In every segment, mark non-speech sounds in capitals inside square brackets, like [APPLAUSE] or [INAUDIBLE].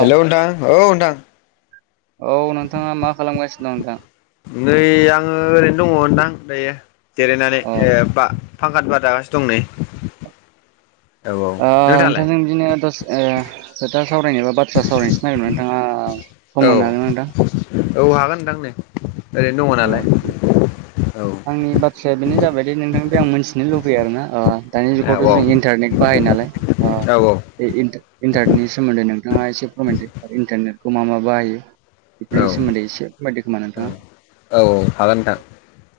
Hello नोंथां औ नोंथां। औ नोंथाङा मा खालामगासिनो दं नोंथां? नै आङो ओरैनो दङ नोंथां दायो जिरायनानै औ ए बा फांकानि बार जागासिनो दं नै। औ औ ओ नोंथाङालाय नोंथांजों बिदिनो दसे ओ खोथा सावरायनोबा बाथ्रा सावरायनोसै नागिरमोन नोंथाङा औ सम होनो हागोन ना नोंथां? औ हागोन नोंथां नै ओरैनो दङ औ नालाय औ। थ्राया बेनो जाबाय दि नोंथांनिफाय आं मिथिनो लुबैयो आरोना ओ दानि औ जुगावथ' जों इन्टारनेट बाहायो नालाय ओ बे इन्ट-इन्टारनेटनि सोमोन्दै नोंथाङा एसे फोरमायटि आरो इन्टारनेटखौ मा मा बाहायो औ बेफोरनि सोमोन्दै एसे फोरमायदो खोमा नोंथाङा औ औ हागोन नोंथां।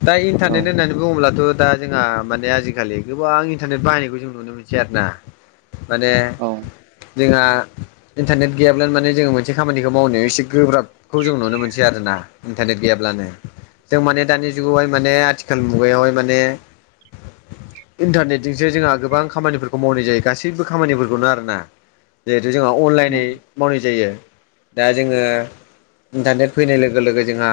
दा औ इन्टारनेट होननानै बुङोब्लाथ' दा जोंहा माने आजिखालि गोबां इन्टारनेट बाहायनायखौ जों नुनो मोनसै आरो ना। माने औ जोंहा इन्टारनेट गैयाब्लानो माने जोङो मोनसे खामानिखौ मावनायाव एसे गोब्राबखौ जों नुनो मोनसै आरो ना। इन्टारनेट गैयाब्लानो जों माने दानि जुगावहाय माने आथिखाल मुगायावहाय माने इन्टारनेटजोंसो जोंहा गोबां खामानिफोरखौ मावनाय जायो गासैबो खामानिफोरखौनो आरोना। जिहेथु जोंहा अनलाइनै मावनाय जायो दा जोङो इन्टारनेट फैनाय लोगो लोगो जोंहा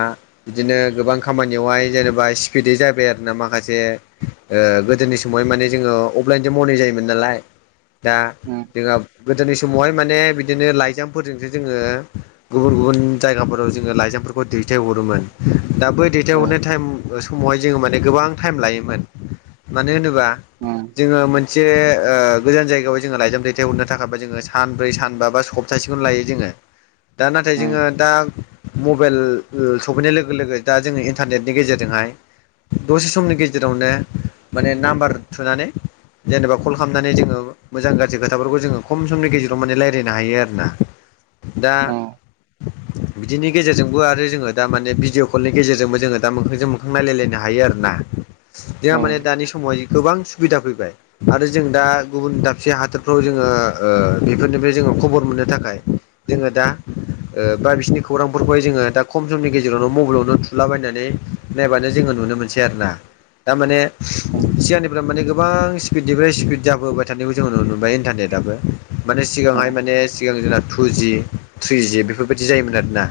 बिदिनो गोबां खामानियावहाय जेनेबा स्पिदै जाबाय आरो ना माखासे ओ गोदोनि समावहाय माने जोङो अपलाइनजों मावनाय जायोमोन नालाय। दा उम जोंहा गोदोनि समावहाय माने बिदिनो लाइजामफोरजोंसो जोङो गुबुन गुबुन जायगाफोराव जोङो लाइजामफोरखौ दैथायहरोमोन दा बै औ दैथायहरनाय टाइम ओ समावहाय जोङो माने गोबां टाइम लायोमोन मानो होनोबा उम जोङो मोनसे ओ गोजान जायगायाव जोङो लाइजाम दैथाय हरनो थाखायबा जोङो सानब्रै सानबा बा सब थासेखौनो लायो जोङो। [INAUDIBLE] दा नाथाय उम जोङो दा मबाइल ओ सफैनाय लोगो-लोगो दा जोङो इन्टारनेटनि गेजेरजोंहाय दसे समनि गेजेरावनो माने नाम्बार थुनानै जेनेबा कल खालामनानै जोङो मोजां-गाज्रि खोथाफोरखौ जोङो खम समनि गेजेराव माने रायलायनो हायो आरो ना। दा औ बिदिनि गेजेरजों बो आरो जोङो दा माने भिडिअ कलनि गेजेरजोंबो जोङो दा मोखांजों-मोखां नायलाय लायनो हायो आरो ना। औ जोंहा माने दानि समावहाय गोबां सुबिदा फैबाय। आरो जों दा गुबुन दाबसे हादोरफ्राव जोङो ओ बेफोरनिफ्राय जोङो खबर मोननो थाखाय जोङो दा ओ बा बिसिनि खौरांफोरखौ- जोङो दा खम समनि गेजेरावनो मबाइलावनो थुलाबायनानै नायबानो जोङो नुनो मोनसै आरो ना। दा माने जियानो माने गोबां स्पिडनिफ्राय स्पिड जाबोबाय थानायखौ जों नुनो मोनबाय इन्टारनेट आबो माने सिगांहाय माने सिगां जोंना टुजि थ्रिजि बेफोरबायदि जायोमोन आरोना।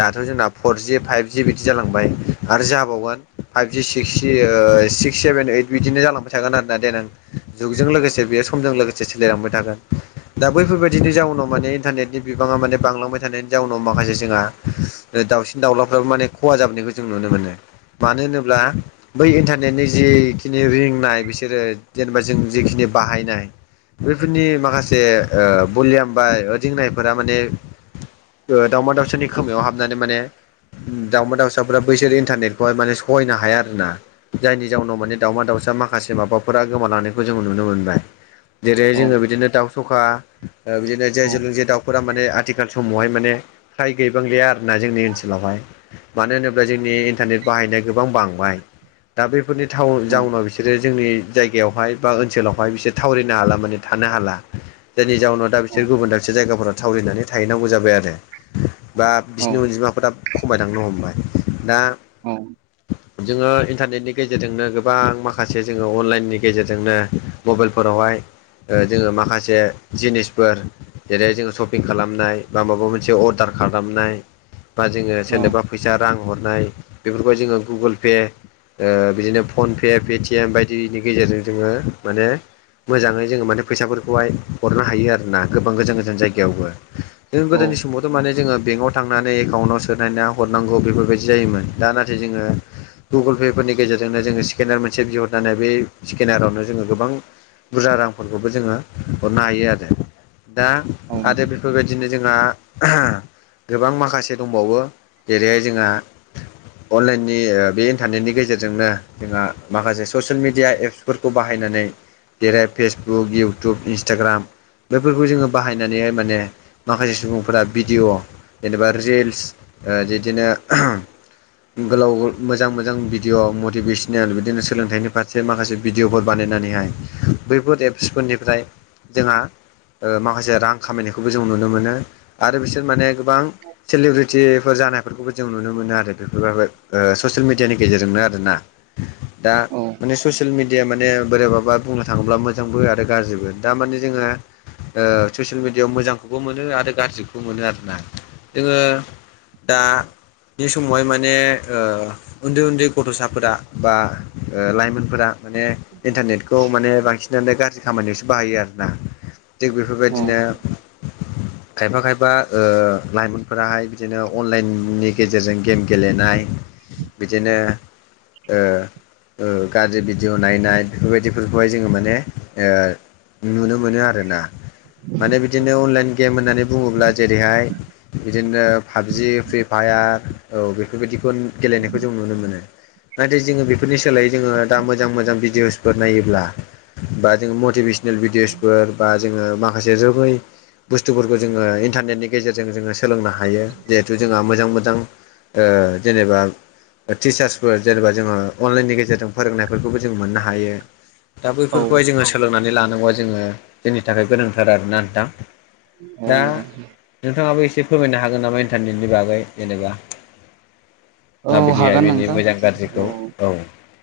दाथ' जोंना फरजि फाइभजि बिदि जालांबाय आरो जाबावगोन फाइभजि [UNINTELLIGIBLE] ओ सिक्स सेभेन ओइद बिदिनो जालांबाय थागोन आरोना देनां जुगजों लोगोसे बे समजों लोगोसे सोलायलांबाय थागोन। दा बैफोरबायदिनि जाउनाव माने इन्टारनेटनि बिबाङा माने बांलांबाय थानायनि जाउनाव माखासे जोंहा दाउसिन दाउलाफ्राबो माने खहा जाबोनायखौ जों नुनो मोनो मानो होनोब्ला बै इन्टारनेटनि जिखिनि रिंनाय बिसोरो जेनेबा जों जिखिनि बाहायनाय बेफोरनि माखासे ओ भलियाम बा रिंनायफोरा माने ओ दाउमा-दाउसा नि खोमायाव हाबनानै माने दावमा-दाउसाफोरा बैसोरो इन्टारनेट बेवहाय माने सहायनो हाया आरोना। जायनि जाउनाव माने दावमा-दाउसा माखासे माबाफोरा गोमालांनायखौ जोंङो नुनो मोनबाय। जेरै जोङो बिदिनो दाउ स'खा ओ बिदिनो जे औ जोलुंजे दाउ फोरा माने आथिखाल समावहाय माने फ्राय गैबांलिया आरोना जोंनि ओनसोलावहाय। मानो होनोब्ला जोंनि इन्टारनेट बाहायनाया गोबां बांबाय। दा बेफोरनि थिउन औ जाउनाव बिसोरो जोंनि जायगायावहाय बा ओनसोलावहाय बिसोर थावरिनो हाला माने थानो हाला। जायनि जाउनाव दा औ बिसोर गुबुन दाबसे जायगाफोराव थावरिनानै थाहैनांगौ जाबाय आरो। बा औ बिसिनि अनजिमाफोरा खमाय लांनो हमबाय। दा औ जोङो इन्टारनेटनि गेजेरजोंनो गोबां माखासे जोङो अनलाइननि गेजेरजोंनो मबाइलफोरावहाय ओ जोङो माखासे जिनिसफोर जेरै जोङो सपिं खालामनाय बा माबा मोनसे अर्डार खालामनाय बा जोङो औ सोरनोबा फैसा रां हरनाय। बेफोरखौ जोङो गुगोल पे ओ बिदिनो फन पे पेटिएम बायदिनि गेजेरजों जोङो माने मोजाङै जोङो माने फैसाफोरखौहाय हरनो हायो आरो। ना गोबां गोजान-गोजान जायगायावबो। जों गोदोनि समावथ' माने जोङो बेंकआव थांनानै एकाउन्टाव सोलायना हरनांगौ बेफोरबायदि जायोमोन। दा नाथाय जोङो गुगोल पे फोरनि गेजेरजोंनो जोङो स्केनार मोनसे बिहरनानै बे स्केनारावनो जोङो गोबां बुरजा रांफोरखौबो जोङो हरनो हायो आरो। दा आरो बेफोरबायदिनो जोंहा [UNINTELLIGIBLE] गोबां माखासे दंबावो जेरैहाय जोंहा अनलाइननि ओ बे इन्टारनेटनि गेजेरजोंनो जोंहा माखासे ससियेल मिडिया एप्स- फोरखौ बाहायनानै जेरै फेसबुक, इउटुब, इन्सटाग्राम बेफोरखौ जोङो बाहायनानै माने माखासे सुबुंफोरा भिडिअ' जेनेबा रिल्स बिदिनो [UNINTELLIGIBLE] गोलाव मोजां-मोजां भिडिअ मटिभेसनेल बिदिनो सोलोंथाइनि फारसे माखासे भिडिअ'फोर बानायनानैहाय। बैफोर एप्सफोरनिफ्राय जोंहा ओ माखासे रां खामायनायखौबो जों नुनो मोनो। आरो बिसोर माने गोबां सिलिब्रिटिफोर जानायफोरखौबो जों नुनो मोनो आरो बेफोर [UNINTELLIGIBLE] ससियेल मिडियानि गेजेरजोंनो आरोना। दा औ माने ससियेल मिडिया मा बे बोरैबाबा बुंनो थाङोब्ला मोजांबो आरो गाज्रिबो दामाने जोङो ओ ससियेल मिडियायाव मोजांखौबो मोनो आरो गाज्रिखौबो मोनो आरोना। जोङो दा बे समावहाय माने ओ उन्दै-उन्दै गथ'साफोरा बा ओ लाइमोनफोरा माने ए इन्टारनेटखौ माने बांसिनानो गाज्रि खामानियावसो बाहायो आरोना। थिग बेफोरबायदिनो खायफा-खायफा ओ लाइमोनफोराहाय बिदिनो अनलाइननि गेजेरजों गेम गेलेनाय बिदिनो ओ ओ गाज्रि भिडिअ' नायनाय बेफोरबायदिफोरखौहाय जोङो माने ओ नुनो मोनो आरो ना। माने बिदिनो अनलाइन गेम होननानै बुङोब्ला जेरैहाय बिदिनो पाबजि फ्रि फायार औ बेफोरबायदिखौ गेलेनायखौ जों नुनो मोनो। नाथाय जोङो बेफोरनि सोलायै जोङो दा मोजां-मोजां भिडिअसफोर नायोब्ला बा जोङो मटिभेसनेल भिडिअ'सफोर बा जोङो माखासे जोबै- बुस्थुफोरखौ जोङो इन्टारनेटनि गेजेरजों जोङो सोलोंनो हायो। जिहेथु जोंहा मोजां-मोजां ओ जेनेबा टिचार्सफोर जेनेबा जोङो अनलाइननि गेजेरजों फोरोंनायफोरखौबो जों मोननो हायो। दा औ बैफोरखौहाय जोङो सोलोंनानै लानांगौआ जोङो जोंनि थाखाय गोनांथार आरोना ना नोंथां। औ दा नोंथां। नोंथाङाबो एसे फोरमायनो हागोन नामा इन्टारनेटनि बागै जेनेबा। औ माबायदिहाय हागोन बिनि नोंथां मोजां गाज्रिखौ औ।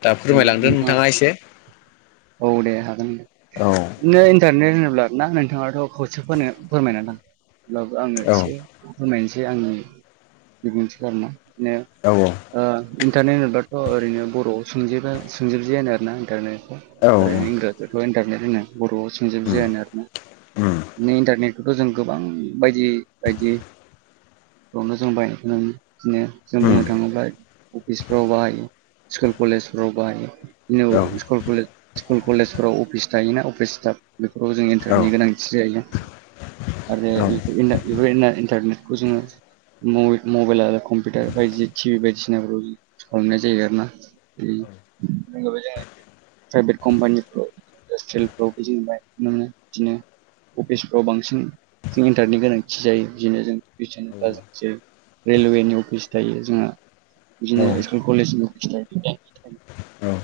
दा फोरमायलांदो नोंथाङा एसे औ दे हागोन नोंथां। औ। बिदिनो इन्टारनेट होनोब्ला ना नोंथाङाथ' खावसेखौनो फोरमायना [UNINTELLIGIBLE] अब्लाबो आङो औ एसे फोरमायनोसै आंनि बिबुंथिखौ आरोना [UNINTELLIGIBLE] औ-औ। ओ इन्टारनेट होनोबाथ' ओरैनो बर'आव सोंजेबा सोंजेबजे होनो आरो ना इन्टारनेटखौ औ उम ओरैनो इंराजियावथ' इन्टारनेट होनो बर'आव सोंजेबजे होनो आरोना उम बिनो इन्टारनेट बेफोरखौ जों गोबां बायदि-बायदि बिदिनो जों उम बुंनो थाङोब्ला अफिसफ्राव बाहायो स्कुल कलेजफ्राव बाहायो। औ [UNINTELLIGIBLE] स्कुल कलेज स्कुल कलेजफोराव अफिस थायोना अफिस स्टाब बेफोराव जों औ इन्टारटनि गोनांथि जायो आरो औ बेफोरनिनो बेबायदिनो इन्टारनेटखौ जोङो मबे-मबाइल आरो कम्पिउटार बायदि टिभि बायदिसिनाफोराव युज खालामनाय जायो आरो ना। [UNINTELLIGIBLE] प्राइभेट कम्पानिफ्राव इन्डास्ट्रियेलफ्राव [UNINTELLIGIBLE] बिदिनो अफिसफ्राव बांसिन जों इन्टारनेटनि गोनांथि जायो बिदिनो जों बिदिनो औ दा जों जेरै रेलवे नि अफिस थायो जोंहा औ बिदिनो [UNINTELLIGIBLE] कलेज [UNINTELLIGIBLE] औ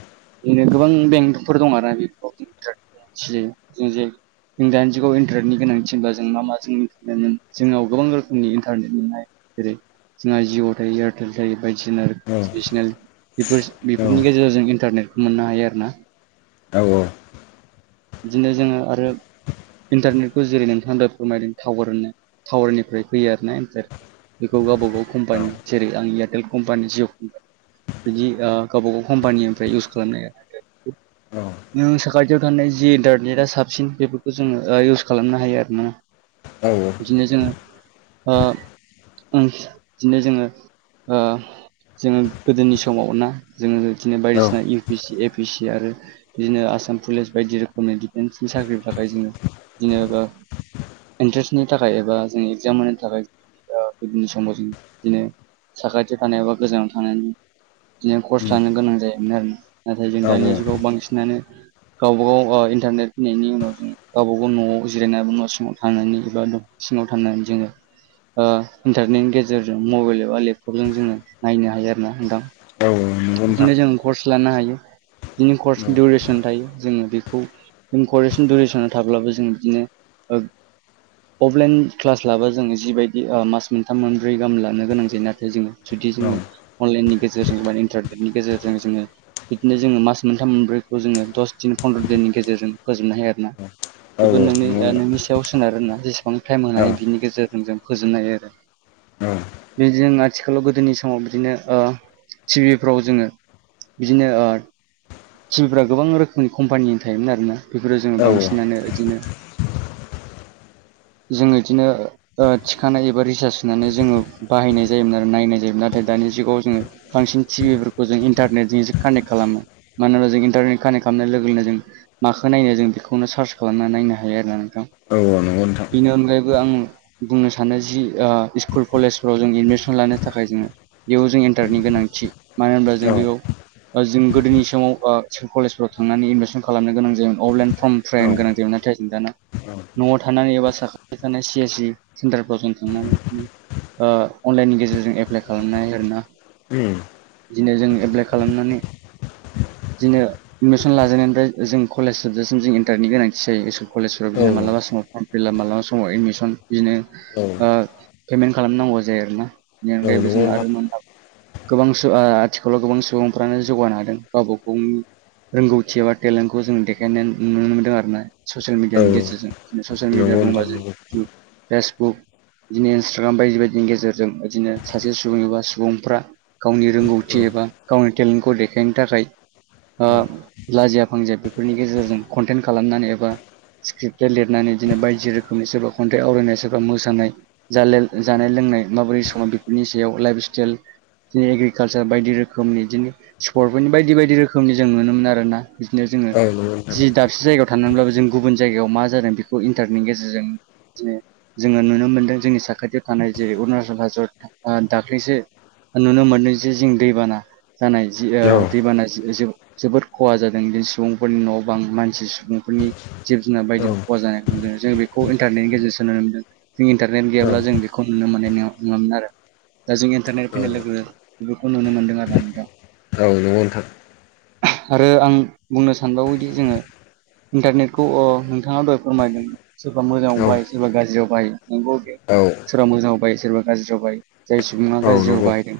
बिदिनो गोबां बेंकफोर दं आरो बेफोराव [UNINTELLIGIBLE] जों दानि जुगाव इन्टारनेटनि गोनांथि होनबा जों मा-मा [UNINTELLIGIBLE] जोंनाव गोबां रोखोमनि इन्टारनेट नुनाय जेरै जोंहा जिअ' थायो एयारटेल थायो बायदिसिना औ रो औ सेसनेल बेफोरनि गेजेराव जों इन्टारनेटखौ मोननो हायो आरोना। औ-औ। बिदिनो जोङो आरो इन्टारनेटखौ जेरै नोंथाङा दा फोरमायदों टावार-टावारनिफ्राय फैयो आरो ना इन्टार बेखौ गावबा गाव कम्पानि जेरै आं एयारटेल कम्पानि जिअ कम्पा बिदि ओ गावबा गाव कम्पानिनिफ्राय इउस खालामनाय [UNINTELLIGIBLE] खाथियाव थानाय जि इन्टारनेटआ साबसिन बेफोरखौ जोङो इउस खालामनो हायो आरो ना। औ बिदिनो जोङो ओ बिदिनो जोङो ओ जोङो गोदोनि सम दंबावो ना जोङो बिदिनो बायदिसिना इ बि सि, ए पि सि आरो बिदिनो आसाम पुलिस बायदि रोखोमनि डिफेन्सनि साख्रिनि थाखाय जोङो बिदिनो‌ ओ इन्ट्रेन्सनि थाखाय एबा जोंनि एगजाम होनो थाखाय बिदिनो समाव जों बिदिनो साखाथियाव थानाय एबा गोजानाव थानानै बिदिनो कर्स लानो गोनां जायोमोन आरो नाथाय जों दानि जुगाव बांसिनानो गावबा गाव ओ इन्टारनेट फैनायनि उनाव जों गावबा गाव न'आव जिरायनानै न' सिङाव थानानै एबा सिङाव थानानै जोङो ओ इन्टारनेटनि गेजेरजों मबाइल एबा लेपटपजों जोङो नायनो हायो आरो ना नोंथां। औ नोंथां बिदिनो जों कर्स लानो हायो बिनो औ कर्स दिवरेस [UNINTELLIGIBLE] थायो जोङो बेखौ जों करेसन दुरेसनाव थाब्लाबो जों बिदिनो ओ अफलाइन क्लास लाबा जोङो जिबायदि मास मोनथाम मोनब्रै गाहाम लानो गोनां जायो नाथाय जोङो जुदि औ जोङो अनलाइननि गेजेरजों बा बिदिनो जोङो मास मोनथाम मोनब्रैखौ जोङो दस दिन फन्द्र' दिननि गेजेरजों फोजोबनो हायो आरो ना। औ [UNINTELLIGIBLE] औ नंगौ नोंथां नोंनि-नोंनि सायाव सोनारो ना जेसेबां टाइम होनो औ हायो बिनि गेजेरजों जों फोजोबनो हायो आरो। बे जों आथिखालाव गोदोनि समाव बिदिनो ओ टिभिफ्राव जोङो बिदिनो ओ टिभिफ्रा गोबां रोखोमनि कम्पानिनि थायोमोन आरोना बेफोराव जोङो औ बांसिनानो बिदिनो जोङो इदिनो ओ थिखानाय एबा रिसार्ज सोनानै जोङो बाहायनाय जायोमोन आरो नायनाय जायोमोन नाथाय दानि जुगाव जोङो बांसिन टिभिफोरखौ जों इन्टारनेटजों एसे कानेक्ट खालामो मान होनोबा जों इन्टारनेट कानेक्ट खालामनाय लोगो लोगोनो माखौ नायनो जों बेखौनो सार्च खालामनानै नायनो हायो आरो ना नोंथां। औ औ नंगौ नोंथां। बेनि अनगायैबो आं बुंनो सानो जि ओ स्कुल कलेजफोराव एडमिसन लानो थाखाय जों बेयाव जों इन्टार्नेटनि गोनांथि, मानो होनब्ला जों औ बेयाव बा जों गोदोनि समाव ओ स्कुल कलेजफोराव थांनानै एडमिसन खालामनो गोनां जायोमोन अफलाइन औ फर्म [UNINTELLIGIBLE] गोनां दिहुनाय थाइम गैला ना। न'आव थानानै एबा साखाथि थानाय सि एस सि सेन्टारफोराव जों थांनानै ओ अनलाइननि गेजेरजों एप्लाइ खालामनाय आरो ना। उम बिदिनो जों एप्लाइ खालामनानै बिदिनो एडमिसन लाजेनायनिफ्राय जों कलेज जोबजासिम जों इन्टारनि गोनांथि जायो स्कुल कलेजफोराव बिदिनो मालाबा समाव। पर्म फिलआफ मालाबा समाव एडमिसन बिदिनो औ ओ पेमेन्ट खालामनांगौ जायो आरो ना। बेनि औ अनगायबो नंगौ जों नोंथां आरो मोनबाय गोबां सु ओ आथिखालाव गोबां सुबुंफ्रानो जौगानो हादों गावबा गावनि रोंगौथि एबा टेलेन्टखौ जों देखायनाय नुनो मोनदों आरो ना ससियेल औ मिडियानि गेजेरजों। ससियेल नंगौ मिडिया नोंथां बुङोबा जों नंगौ इउटुब फेसबुक बिदिनो इन्सटाग्राम बायदि बायदिनि गेजेरजों बिदिनो सासे सुबुं एबा सुबुंफ्रा गावनि औ रोंगौथि एबा गावनि टेलेन्टखौ देखायनो थाखाय ओ औ लाजिया फांजिया बेफोरनि गेजेरजों कन्टेन्ट खालामनानै एबा स्क्रिप्टटेट लिरनानै बिदिनो बायदि रोखोमनि सोरबा खन्थाइ आवरायनाय सोरबा मोसानाय जालेल जानाय लोंनाय माबोरै समाव बेफोरनि सायाव लाइफ स्टाइल एग्रिकालसार बायदि रोखोमनि बिदिनो स्पर्टफोरनि बायदि बायदि रोखोमनि जों नुनो मोनो आरो ना। बिदिनो जोङो औ नंगौ नोंथां जि दा दाबसे जायगायाव थांनानैब्लाबो जों गुबुन जायगायाव मा जादों बेखौ इन्टारनेटनि गेजेरजों जोङो नुनो मोनदों जोंनि साखाथियाव थानाय जेरै अरुणाचल हादर दाख्लैसो नुनो मोनदों जे जों दैबाना जानाय जि ओ औ दैबाना जोबोद खहा जादों बिदि सुबुंफोरनि न' बां मानसि सुबुंफोरनि जिब जुनार औ बायदिबो खहा जानाय नुदों जों बेखौ इन्टारनेटनि गेजेर सो नुनो मोनदों जों इन्टारनेट गैयाब्ला जों बेखौ नुनो मोननाय नङामोन आरो दा जों इन्टारनेट फिनो लोगो बेफोरखौ नुनो मोनदों आरो ना नोंथां औ नंगौ नोंथां आरो आं बुंनो सानबावोदि जोङो इन्टारनेटखौ अ नोंथाङा दहाय फोरमायदों सोरबा औ मोजाङाव बाहायो सोरबा गाज्रियाव बाहायो नंगौ दे औ सोरबा मोजाङाव बाहायो सोरबा गाज्रियाव बाहायो जाय सुबुङा गाज्रियाव नंगौ औ बाहायदों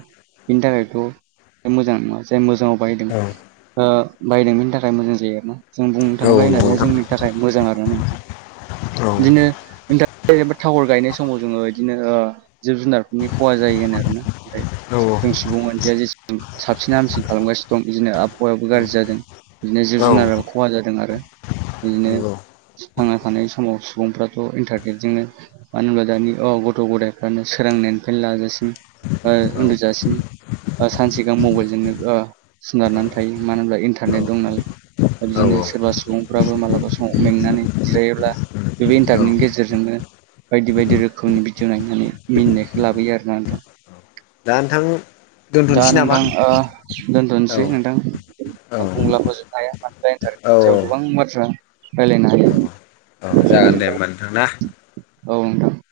बेनि थाखायथ' मोजां नङा जाय मोजाङाव बाहायदों औ ओ बाहायदों बेनि थाखाय मोजां जायो आरो ना जों बुंनो नंगौ थाङोब्ला जों होननानै नोंथां औ जोंनि थाखाय मोजां आरो नोंथां। बिदिनो इन्टारनेट एबा टावार गायनाय समाव जोङो बिदिनो जिब जुनारफोरनि खहा जायो होनो आरो ना। फ्राय औ जों औ सुबुं मानसिया जेसेबां साबसिन हामसिन खालामगासिनो दं बिदिनो औ आबहावायाबो नंगौ गाज्रि औ जादों। बिदिनो जिब औ जुनाराबो खहा जादों आरो बिदिनो थांना थानाय समाव सुबुंफ्राथ' इन्टारनेटजोंनो मानो होनब्ला दानि अ गथ' गथायफ्रानो सोरांनायनिफ्रायनो लाजासिम ओ उन्दुजासिम ओ सानसेगां मबाइलजोंनो ओ सोनारनानै थायो मानो होनबब्ला इन्टारनेट दं नालाय बिदिनो सोरबा सुबुंफ्राबो मालाबा समाव मेंनानै जिरायोब्ला बे इन्टारनेटनि गेजेरजोंनो बायदि बायदि रोखोमनि भिडिअ नायनानै मिनिनायखौ लाबोयो आरोना नोंथां दा ओनथां दा नोंथां ओ औ दोनथ'नोसै नोंथां बुङोब्ला फोजोबनो हाया दा औ इन्टार्ननि सायाव गोबां बाथ्रा रायलायनो औ हायो औ जागोन बेबायदि दे होमबा नोंथां ना औ नोंथां